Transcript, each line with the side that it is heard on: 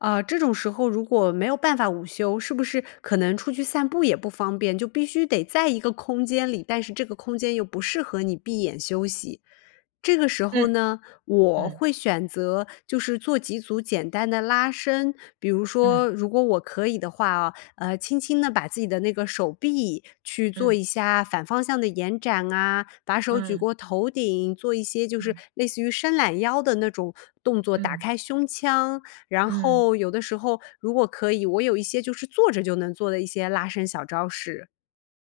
left: 呃，这种时候如果没有办法午休，是不是可能出去散步也不方便，就必须得在一个空间里。但是这个空间，又不适合你闭眼休息。这个时候
right: 嗯，
left: 呢，我
right: 嗯。
left: 会选择，就是做几组简单的拉伸，比如说
right: 嗯。
left: 如果我可以的话哦，呃，轻轻地把自己的那个手臂，去做
right: 嗯。
left: 一下反方向的延展啊，把手举
right: 嗯。
left: 过头顶，做一些就是
right: 嗯。
left: 类似于伸懒腰的那种动作，打
right: 嗯。
left: 开胸腔。然
right: 嗯。
left: 后有的时候如果可以我有一些，就是坐着就能做的一些拉伸小招式。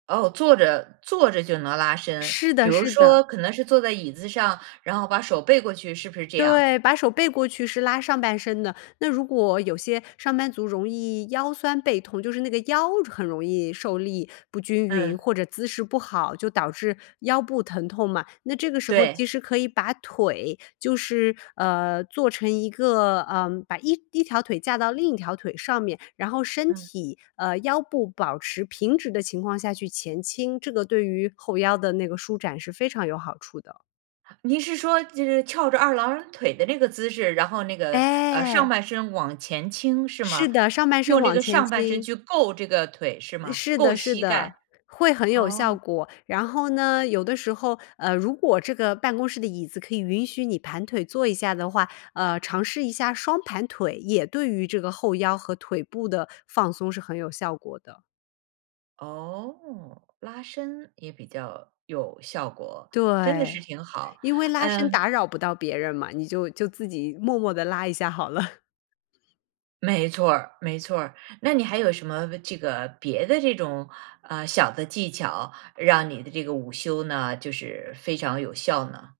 right: 哦，坐着坐着就能拉伸，
left: 是
right: 比
left: 的
right: 如
left: 是的。
right: 说，可能是坐在椅子上，然后把手背过去，是不是这样？
left: 对，把手背过去是拉上半身的。那如果有些上班族容易腰酸背痛就是那个腰，很容易受力不均匀，
right: 嗯。
left: 或者姿势不好，就导致腰部疼痛嘛。那这个时候，其
right: 对。
left: 实可以把腿就是，呃，做成一个呃，把一条腿架到另一条腿上面，然后身
right: 嗯。
left: 体呃，腰部保持平直的情况下去前倾，这个对于后腰的那个舒展，是非常有好处的。
right: 您是说，就是翘着二郎腿的那个姿势，然后那个，呃，
left: 哎。
right: 上半身往前倾是
left: 是
right: 吗？
left: 的，上半身
right: 用这
left: 往
right: 个
left: 前
right: 上半身
left: 倾。
right: 去够这个腿，是吗？
left: 是
right: 够
left: 的是
right: 膝
left: 的，
right: 盖，
left: 会很有效
right: 哦。
left: 果。然后呢，有的时候呃，如果这个办公室的椅子，可以允许你盘腿坐一下的话，呃，尝试一下双盘腿，也对于这个后腰和腿部的放松，是很有效果的。
right: 哦，拉伸也比较有效果。真的是
left: 对，
right: 挺好，
left: 因为拉伸
right: 嗯。
left: 打扰不到别人嘛，你就就自己默默地拉一下好了。
right: 没错儿没错儿。那你还有什么这个别的这种，呃，小的技巧，让你的这个午休呢，就是非常有效呢？